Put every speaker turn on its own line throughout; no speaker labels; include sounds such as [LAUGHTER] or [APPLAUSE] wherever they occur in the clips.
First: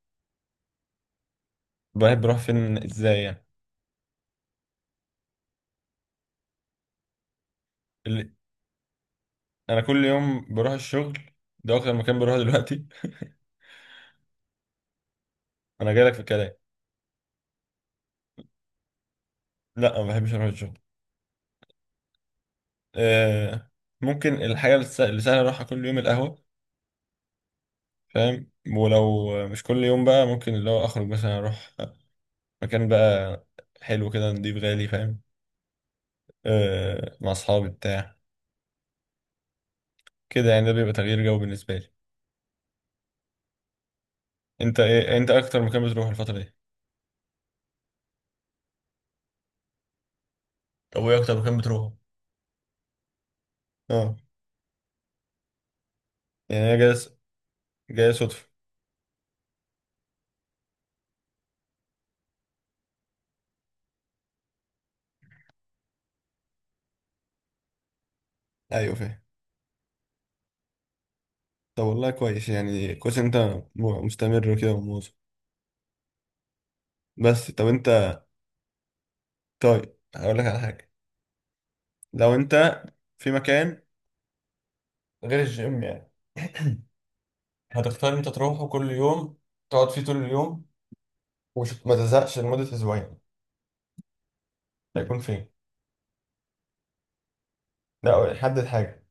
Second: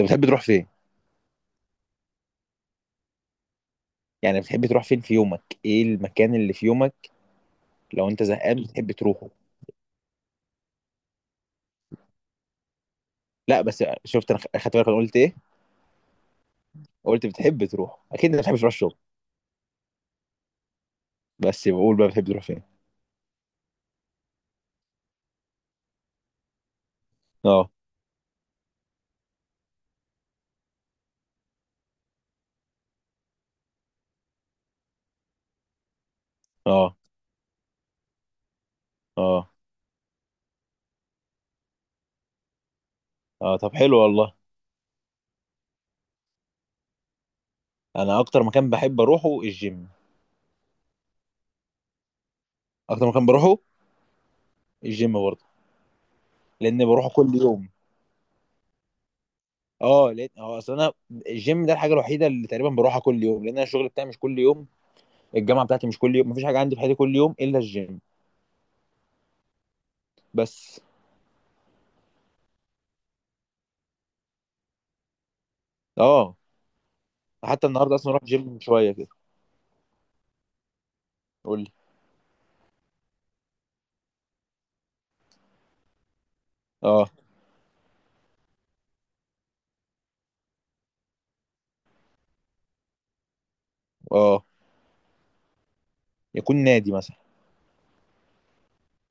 انت بتحب تروح فين؟
بحب بروح فين ازاي يعني.
يعني بتحب تروح فين في يومك، ايه المكان اللي في يومك لو انت
ال-
زهقان بتحب تروحه؟
انا كل يوم بروح الشغل، ده اكتر مكان بروحه دلوقتي.
لا بس شفت انا خدت بالك انا قلت ايه؟
[LAUGHS] انا جايلك في الكلام.
قلت بتحب تروح، اكيد انت بتحب تروح الشغل،
لا ما بحبش اروح الشغل.
بس بقول بقى بتحب تروح فين؟
آه، ممكن الحاجه اللي اللي سهله اروحها كل يوم القهوه،
اه.
فاهم؟ ولو مش كل يوم بقى، ممكن اللي هو اخرج مثلا اروح مكان بقى حلو كده، نضيف، غالي، فاهم؟
اه.
آه، مع اصحابي بتاع
اه.
كده يعني، ده بيبقى تغيير جو بالنسبه لي.
اه طب حلو والله.
انت ايه، انت اكتر مكان بتروح الفتره دي؟
انا اكتر مكان بحب اروحه الجيم.
طب وايه اكتر مكان بتروحه؟
اكتر مكان بروحه
اه،
الجيم برضه.
يعني انا
لان
جاي،
بروحه كل يوم.
جاي صدفه.
اه لان اصل انا الجيم ده الحاجه الوحيده اللي تقريبا بروحها كل يوم، لان انا الشغل بتاعي مش كل يوم، الجامعه بتاعتي مش كل يوم، مفيش حاجه عندي في حياتي كل يوم الا الجيم.
ايوه فاهم.
بس.
طب والله كويس، يعني كويس إن انت مستمر وكده ومواظب.
اه
بس طب
حتى
انت،
النهارده اصلا رحت جيم من شويه كده.
طيب هقول لك على حاجه.
قول لي.
لو انت في مكان غير الجيم يعني،
اه.
هتختار انت تروحه كل يوم، تقعد فيه طول اليوم وما تزهقش لمده اسبوعين،
اه.
هيكون فين؟
يكون نادي مثلا.
لا حدد حاجه.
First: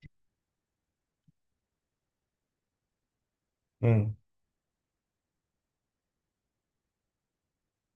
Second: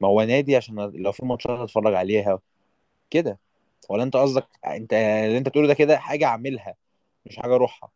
ما هو نادي عشان لو في ماتشات هتفرج عليها كده. ولا انت
امم.
قصدك انت اللي انت بتقوله ده كده حاجه اعملها، مش حاجه اروحها؟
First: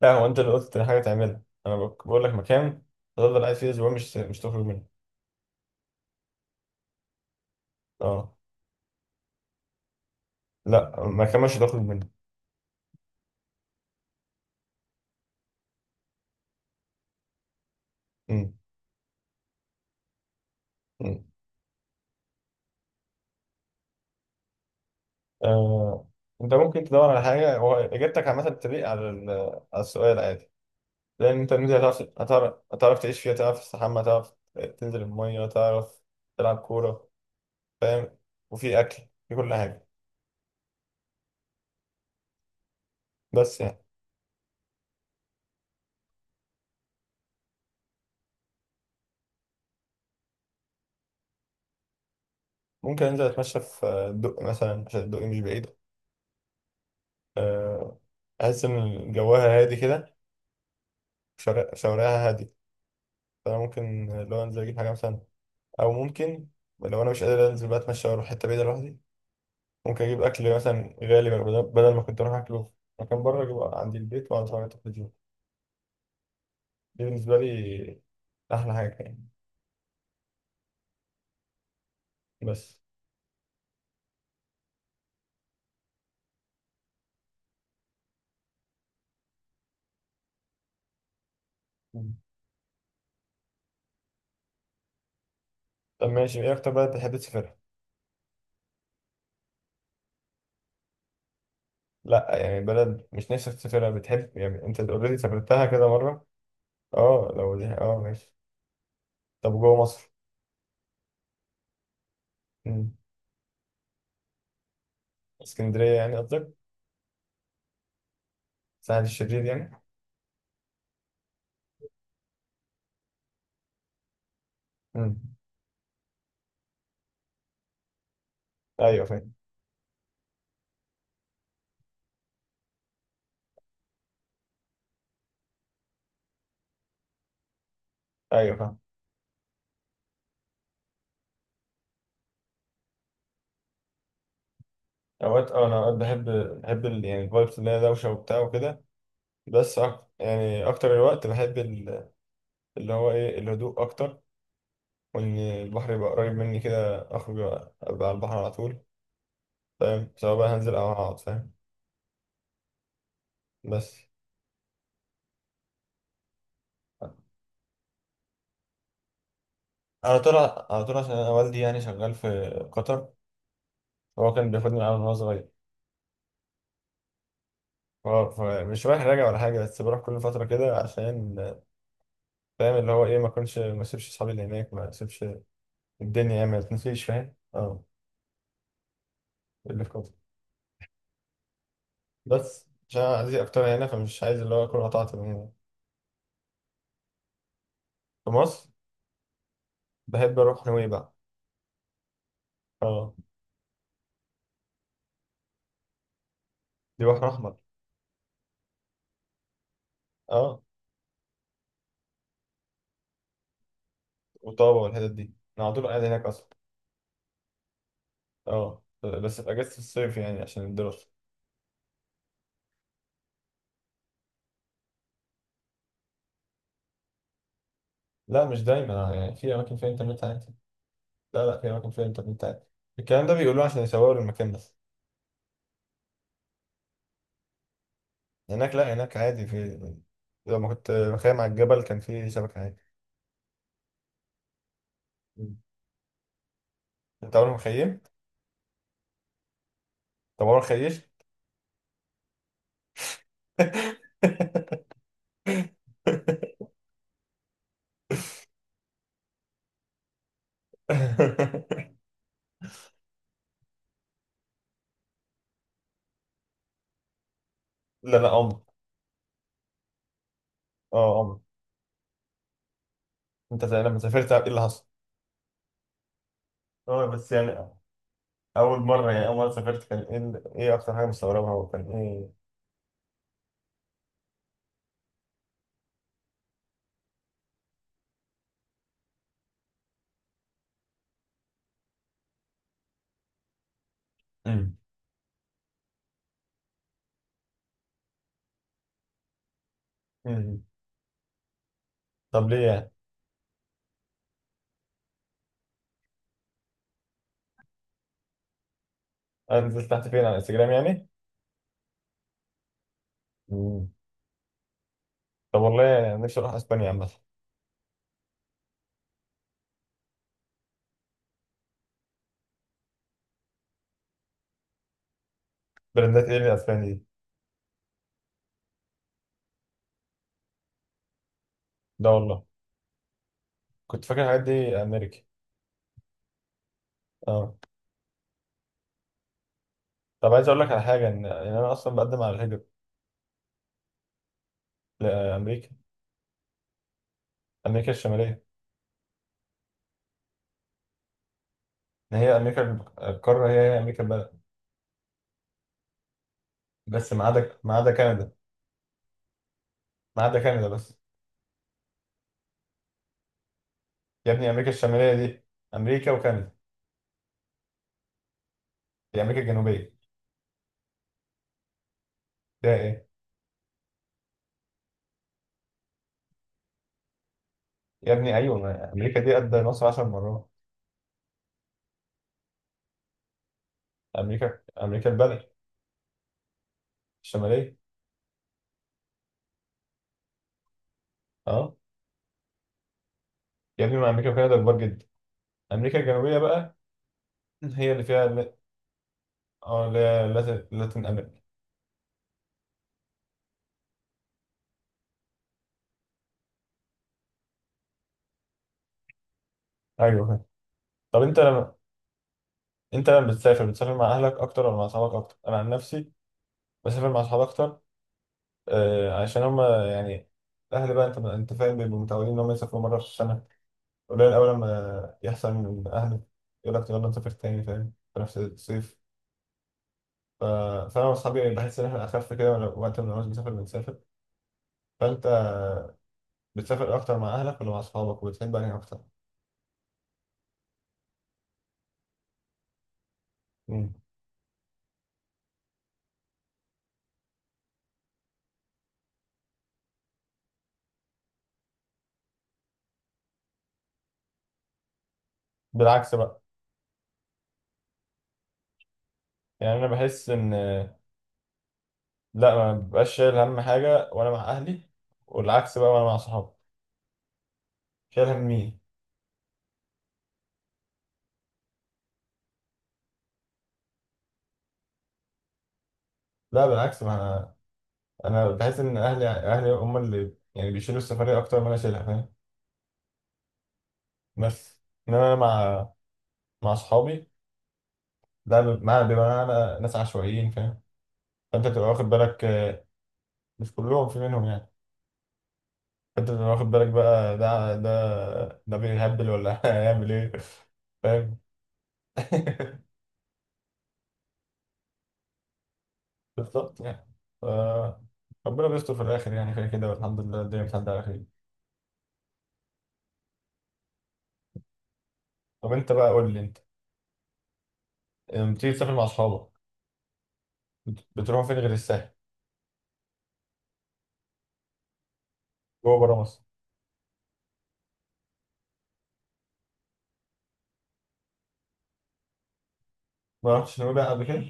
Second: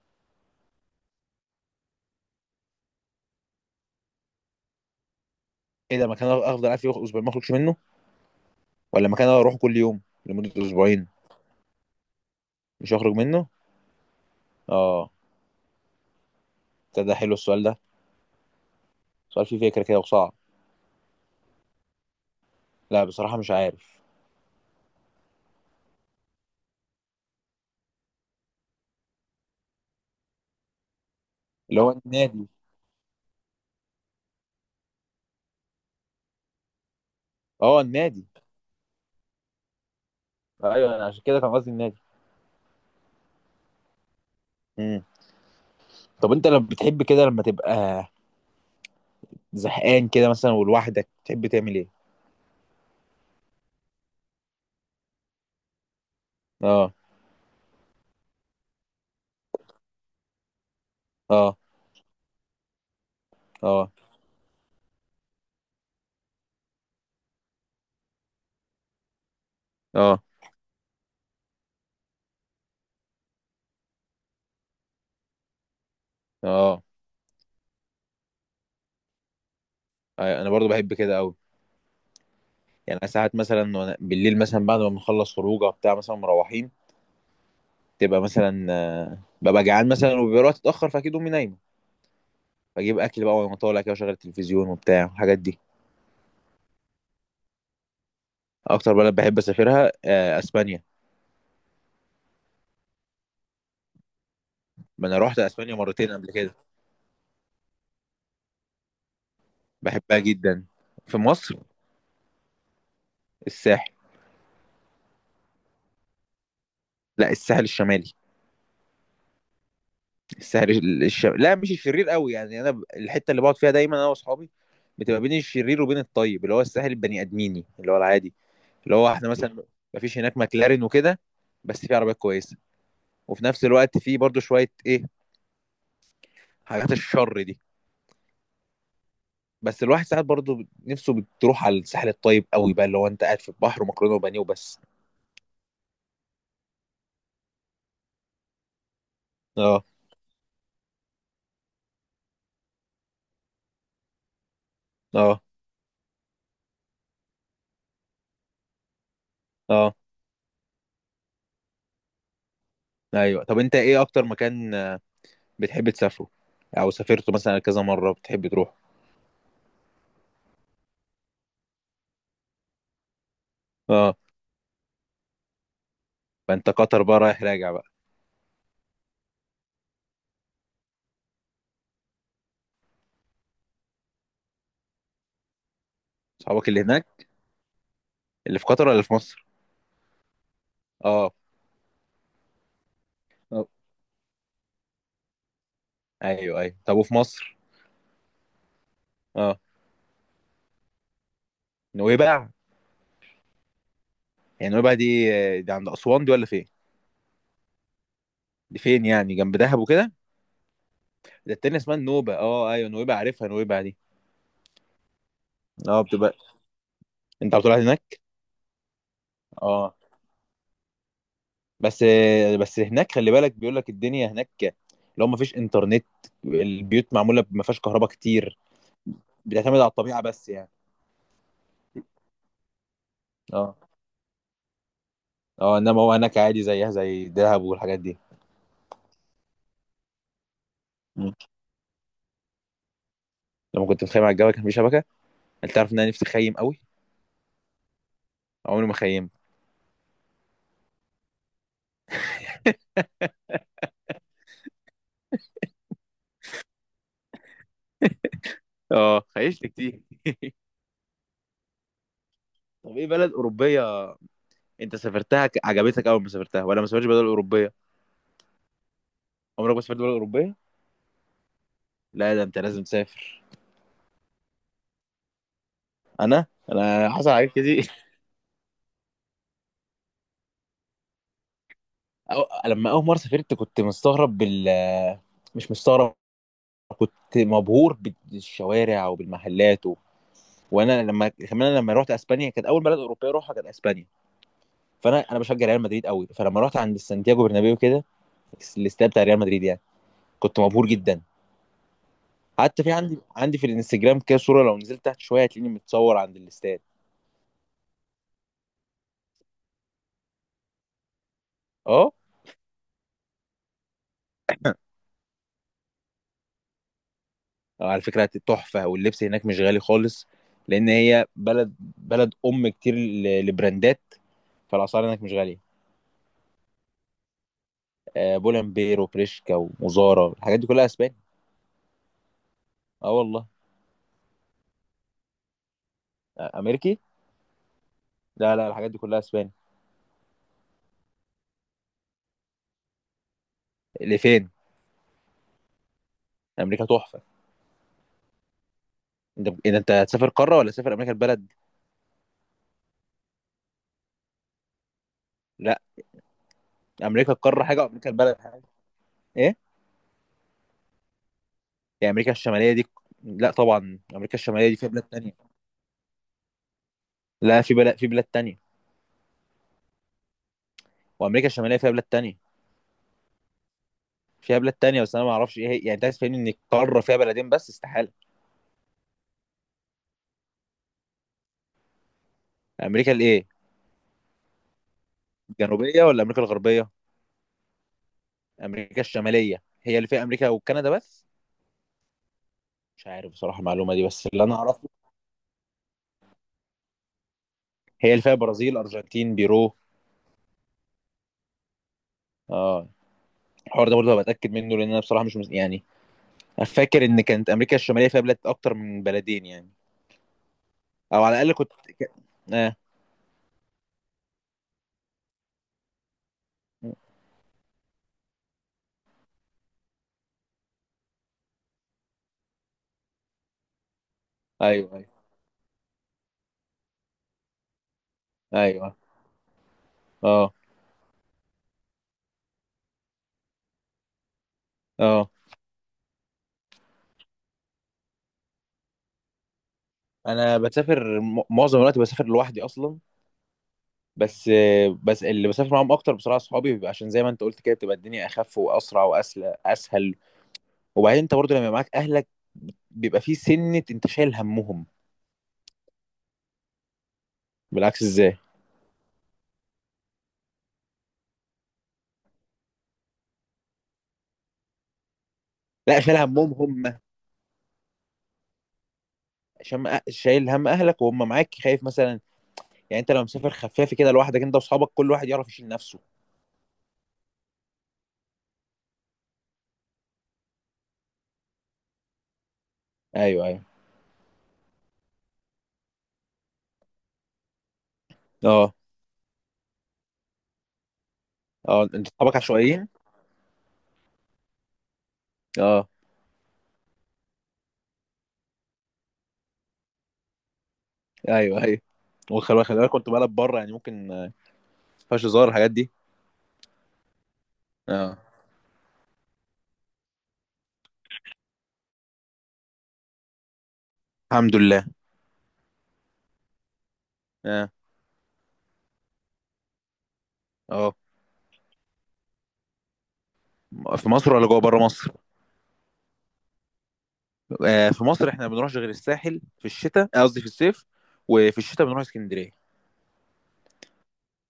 لا، هو انت اللي قلت حاجه تعملها، انا بقول لك مكان تفضل قاعد فيه اسبوعين، مش تخرج منه.
ايه ده؟ مكان افضل قاعد فيه اسبوعين ما اخرجش منه،
اه.
ولا مكان اروحه كل يوم لمده
لا،
اسبوعين؟
مكان مش هتخرج منه.
مش هخرج منه. اه. ده حلو السؤال ده.
امم.
سؤال فيه فكره كده وصعب. لا بصراحه مش عارف.
آه، انت ممكن تدور على حاجه. هو اجابتك عامه بتليق على على السؤال عادي، لان انت الميزه
اللي هو
هتعرف
النادي.
هتعرف هتعرف تعيش فيها، تعرف تستحمى، تعرف تنزل الميه، تعرف تلعب كوره،
اه
فاهم؟
النادي.
وفي اكل، في كل حاجه،
ايوه انا عشان كده كان قصدي النادي.
بس يعني.
امم طب انت لما بتحب كده لما تبقى زهقان كده مثلا ولوحدك تحب تعمل ايه؟
ممكن انزل اتمشى في الدق مثلا، عشان الدق مش بعيد.
اه.
آه، احس ان جواها هادي كده،
اه.
شوارعها هادي. فانا
اه.
ممكن لو انزل اجيب حاجه مثلا، او ممكن لو انا مش قادر انزل بقى اتمشى واروح حته بعيده لوحدي. ممكن
اه.
اجيب اكل مثلا غالي بدل ما كنت اروح اكله في مكان بره، اجيبه عندي البيت واقعد اتفرج على التلفزيون.
اه
دي بالنسبه لي احلى حاجه يعني،
انا برضو بحب كده قوي.
بس.
يعني أنا ساعات مثلا بالليل مثلا بعد ما بنخلص خروجه بتاع مثلا مروحين، تبقى مثلا ببقى جعان مثلا وبيبقى الوقت اتاخر، فاكيد امي نايمه.
مم.
بجيب اكل بقى وانا طالع كده وشغل التلفزيون وبتاع الحاجات دي.
طب ماشي، ايه اكتر بلد بتحب تسافرها؟
اكتر بلد بحب اسافرها اسبانيا.
لا، يعني بلد مش نفسك تسافرها، بتحب يعني انت
ما
اوريدي
انا رحت
سافرتها
اسبانيا
كده
مرتين
مره.
قبل كده.
اه لو دي، اه ماشي. طب جوه مصر؟
بحبها جدا. في مصر
مم.
الساحل.
اسكندريه يعني قصدك؟
لا، الساحل الشمالي.
سهل الشرير يعني؟
لا مش الشرير قوي، يعني انا الحته اللي بقعد فيها دايما انا واصحابي بتبقى بين
مم.
الشرير وبين الطيب، اللي هو الساحل البني ادميني اللي هو العادي. اللي
ايوه
هو احنا
فاهم.
مثلا مفيش هناك ماكلارين وكده، بس في عربيات كويسه، وفي نفس الوقت في برضو شويه ايه حاجات الشر دي.
ايوه فاهم.
بس الواحد ساعات برضو نفسه بتروح على الساحل الطيب قوي بقى، اللي هو انت قاعد في البحر ومكرونه وبانيه وبس.
اوقات اه، انا اوقات بحب، بحب يعني الفايبس اللي هي دوشه وبتاع وكده، بس
اه.
أك... يعني اكتر الوقت بحب اللي هو ايه، الهدوء اكتر، وان
اه.
البحر يبقى قريب مني كده، اخرج ابقى على البحر على طول،
اه.
فاهم؟ سواء بقى هنزل او هقعد، فاهم؟
ايوه طب انت
بس.
ايه اكتر مكان بتحب تسافره، او سافرته مثلا كذا مره بتحب تروح؟
على طول، على طول، عشان انا والدي يعني شغال في قطر،
اه.
هو كان بياخدني معاه من وانا صغير.
فانت قطر بقى رايح راجع بقى؟
فمش رايح راجع ولا حاجه، بس بروح كل فتره كده عشان، فاهم، اللي هو ايه، ما اكونش، ما اسيبش اصحابي اللي هناك، ما اسيبش الدنيا يعني، ما
صحابك اللي
تنسيش،
هناك
فاهم، اه.
اللي في قطر ولا في مصر؟
اللي في قطر.
اه.
بس عشان أنا عايز
آه،
اكتر هنا، فمش عايز اللي هو اكون قطعت من هنا.
ايوه، ايوه طب وفي مصر؟
في مصر
اه
بحب اروح نويبع.
نويبع.
اه.
يعني نويبع دي، دي عند اسوان دي ولا فين؟
دي بحر احمر.
دي فين يعني، جنب دهب وكده؟
اه،
ده التانية اسمها النوبة. اه ايوه نويبع، عارفها نويبع دي.
وطابة والحتت دي، انا على طول
اه
قاعد هناك
بتبقى،
اصلا.
انت بتروح هناك؟
اه بس في اجازة
اه.
الصيف يعني، عشان الدراسة.
بس بس هناك خلي بالك، بيقول لك الدنيا هناك لو ما فيش انترنت، البيوت معمولة ما فيهاش كهرباء
لا
كتير،
مش دايما، يعني في اماكن
بتعتمد على
فيها
الطبيعة
انترنت
بس
عادي.
يعني.
لا لا، في اماكن فيها انترنت عادي، الكلام ده بيقولوه
اه.
عشان يصوروا المكان بس.
اه انما هو هناك عادي زيها زي دهب والحاجات دي.
هناك لا، هناك عادي، في، لما كنت
مم.
مخيم على الجبل كان في شبكة عادي.
لما كنت متخيم على الجبل كان في شبكة.
مم.
انت عارف ان انا نفسي اخيم قوي.
انت عمرك مخيم؟
عمري ما خيمت.
طب عمرك خيش؟
[LAUGHS]
[LAUGHS]
اه خيشت كتير. طب ايه بلد اوروبيه انت سافرتها عجبتك اول ما سافرتها، ولا ما سافرتش بلد اوروبيه؟
لا لا، عمر.
عمرك ما سافرت بلد اوروبيه؟
اه، عمر.
لا ده انت لازم تسافر.
انت زي لما سافرت ايه اللي حصل؟
انا
اه
انا حصل
بس
حاجات
يعني،
كتير.
أول مرة يعني، أول مرة سافرت كان إيه إيه أكتر حاجة مستغربها وكان إيه؟
[LAUGHS] لما اول مره سافرت كنت مستغرب مش مستغرب، كنت مبهور بالشوارع وبالمحلات وانا لما كمان لما رحت اسبانيا كانت اول بلد اوروبيه اروحها كانت اسبانيا.
امم.
فانا بشجع ريال مدريد قوي، فلما رحت عند سانتياغو برنابيو كده الاستاد بتاع ريال مدريد يعني، كنت
مم.
مبهور جدا.
طب ليه
حتى
يعني؟
في عندي في الانستجرام كده صوره، لو نزلت تحت شويه هتلاقيني متصور عند الاستاد.
أنا نزلت تحت فين على انستجرام يعني؟
اه
مم. طب والله نفسي أروح أسبانيا عامة.
على فكره تحفه، واللبس هناك مش غالي خالص. لان هي بلد ام كتير لبراندات، فالاسعار هناك مش غاليه.
براندات إيه اللي أسبانيا دي؟
بولنبير وبريشكا ومزارا الحاجات دي كلها اسباني.
لا والله.
اه والله.
كنت فاكر الحاجات دي أمريكا.
امريكي.
أه.
لا، لا، الحاجات دي كلها اسباني.
طب عايز أقول لك على حاجة، إن أنا أصلا بقدم على الهجرة.
لفين؟
لأمريكا.
امريكا تحفه.
أمريكا الشمالية.
انت إذا انت هتسافر قاره ولا تسافر امريكا البلد؟
إن هي أمريكا، القارة هي هي أمريكا البلد،
لا،
بس ما
امريكا
عدا،
القاره
ما
حاجه
عدا
وامريكا
كندا.
البلد حاجه. ايه
ما عدا كندا بس.
يعني امريكا الشماليه دي؟ لا طبعا
يا
امريكا
ابني
الشماليه
أمريكا
دي فيها بلاد
الشمالية
تانية.
دي أمريكا وكندا.
لا في بلاد تانية.
دي أمريكا الجنوبية.
وامريكا الشماليه فيها بلاد تانية.
ده إيه؟
بس انا ما اعرفش ايه هي، يعني انت عايز تفهمني ان القاره فيها بلدين بس؟
يا
استحاله.
ابني ايوه، ما امريكا دي قد مصر 10 مرات.
امريكا الايه؟
امريكا، امريكا البلد.
الجنوبيه ولا امريكا الغربيه؟
الشماليه.
امريكا الشماليه هي اللي فيها امريكا وكندا بس؟
اه.
مش عارف بصراحه
يا
المعلومه
ابني
دي،
ما
بس
امريكا
اللي انا
وكندا كبار
اعرفه،
جدا. امريكا الجنوبيه بقى هي اللي
هي اللي
فيها
فيها برازيل، ارجنتين، بيرو.
اه، اللي هي لاتن امريكا.
اه. الحوار ده برضه هبقى اتاكد منه، لان انا بصراحه مش مس... يعني، أنا فاكر ان كانت امريكا الشماليه فيها بلاد اكتر من بلدين يعني،
ايوه فاهم. طب
او
انت
على الاقل كنت
لما،
ك- اه.
انت لما بتسافر بتسافر مع اهلك اكتر ولا مع اصحابك اكتر؟ انا عن نفسي بسافر مع اصحابي اكتر، آه عشان هم يعني الاهل بقى، انت فاهم، بيبقوا متعودين ان هم يسافروا مره في السنه، قليل اول
ايوه، ايوه،
لما يحصل من اهلك يقول لك يلا نسافر تاني، فاهم، في نفس
ايوه.
الصيف. ف-
اه.
فانا واصحابي بحس ان احنا اخف كده، وقت ما بنعوز نسافر بنسافر. فانت
اه
بتسافر اكتر مع اهلك ولا مع اصحابك، وبتحب انهي اكتر؟
انا بسافر معظم الوقت بسافر لوحدي اصلا.
مم.
بس بس اللي بسافر معاهم اكتر بصراحه اصحابي، بيبقى عشان زي ما انت قلت كده بتبقى الدنيا اخف واسرع واسهل اسهل. وبعدين انت برضه لما يبقى معاك اهلك، بيبقى في سنه انت شايل همهم.
بالعكس بقى.
بالعكس ازاي؟
يعني انا بحس ان، لا ما ببقاش شايل هم حاجه وانا مع اهلي، والعكس بقى
لا
وانا مع
شايل
صحابي.
همهم، هم.
شايل هم مين؟
عشان شايل هم اهلك وهم معاك خايف مثلا. يعني انت لو مسافر خفافي كده لوحدك انت واصحابك كل واحد يعرف يشيل نفسه.
لا بالعكس، ما انا، أنا بحس ان اهلي هم اللي يعني بيشيلوا السفريه اكتر ما انا شايلها، فاهم؟
ايوه، ايوه.
بس. انما انا مع، مع اصحابي،
اه.
ده مع بيبقى معانا ناس عشوائيين، فاهم؟ فانت
اه
بتبقى واخد
انت اصحابك
بالك. آه،
عشوائيين.
مش كلهم، في منهم يعني،
اه.
انت اللي واخد بالك بقى، ده ده بيهبل ولا [LAUGHS] هيعمل ايه، فاهم؟
ايوه، ايوه. وخلي
[LAUGHS]
بالك كنت بلعب بره يعني ممكن ما فيهاش هزار الحاجات دي.
بالظبط يعني. ف-
اه.
ربنا بيستر في الاخر يعني، كده كده، والحمد لله الدنيا بتعدي على خير.
الحمد لله.
طب انت بقى قول لي، انت
اه.
لما بتيجي تسافر مع اصحابك
اه
بتروحوا فين غير الساحل؟
في مصر ولا جوه بره مصر؟
جوه بره مصر.
آه في مصر احنا ما بنروحش غير الساحل في الشتاء، قصدي في الصيف، وفي الشتاء بنروح اسكندريه.
ما رحتش نويبع قبل كده؟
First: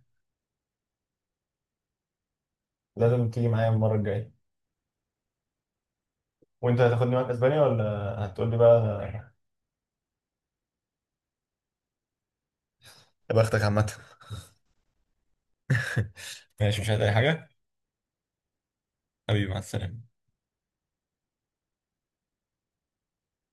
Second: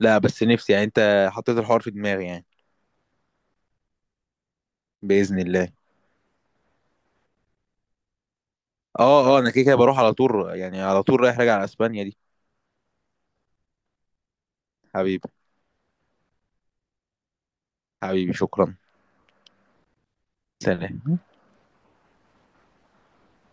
لا بس نفسي يعني، انت حطيت الحوار في دماغي يعني.
لازم تيجي معايا المره الجايه.
باذن الله.
وانت هتاخدني معاك اسبانيا، ولا هتقول لي بقى؟
اه. اه انا كده كده بروح على طول يعني، على طول رايح راجع على اسبانيا دي.
يا بختك عامه.
حبيبي.
ماشي مش عايز اي حاجه.
حبيبي شكرا.
حبيبي مع السلامه.
سلام.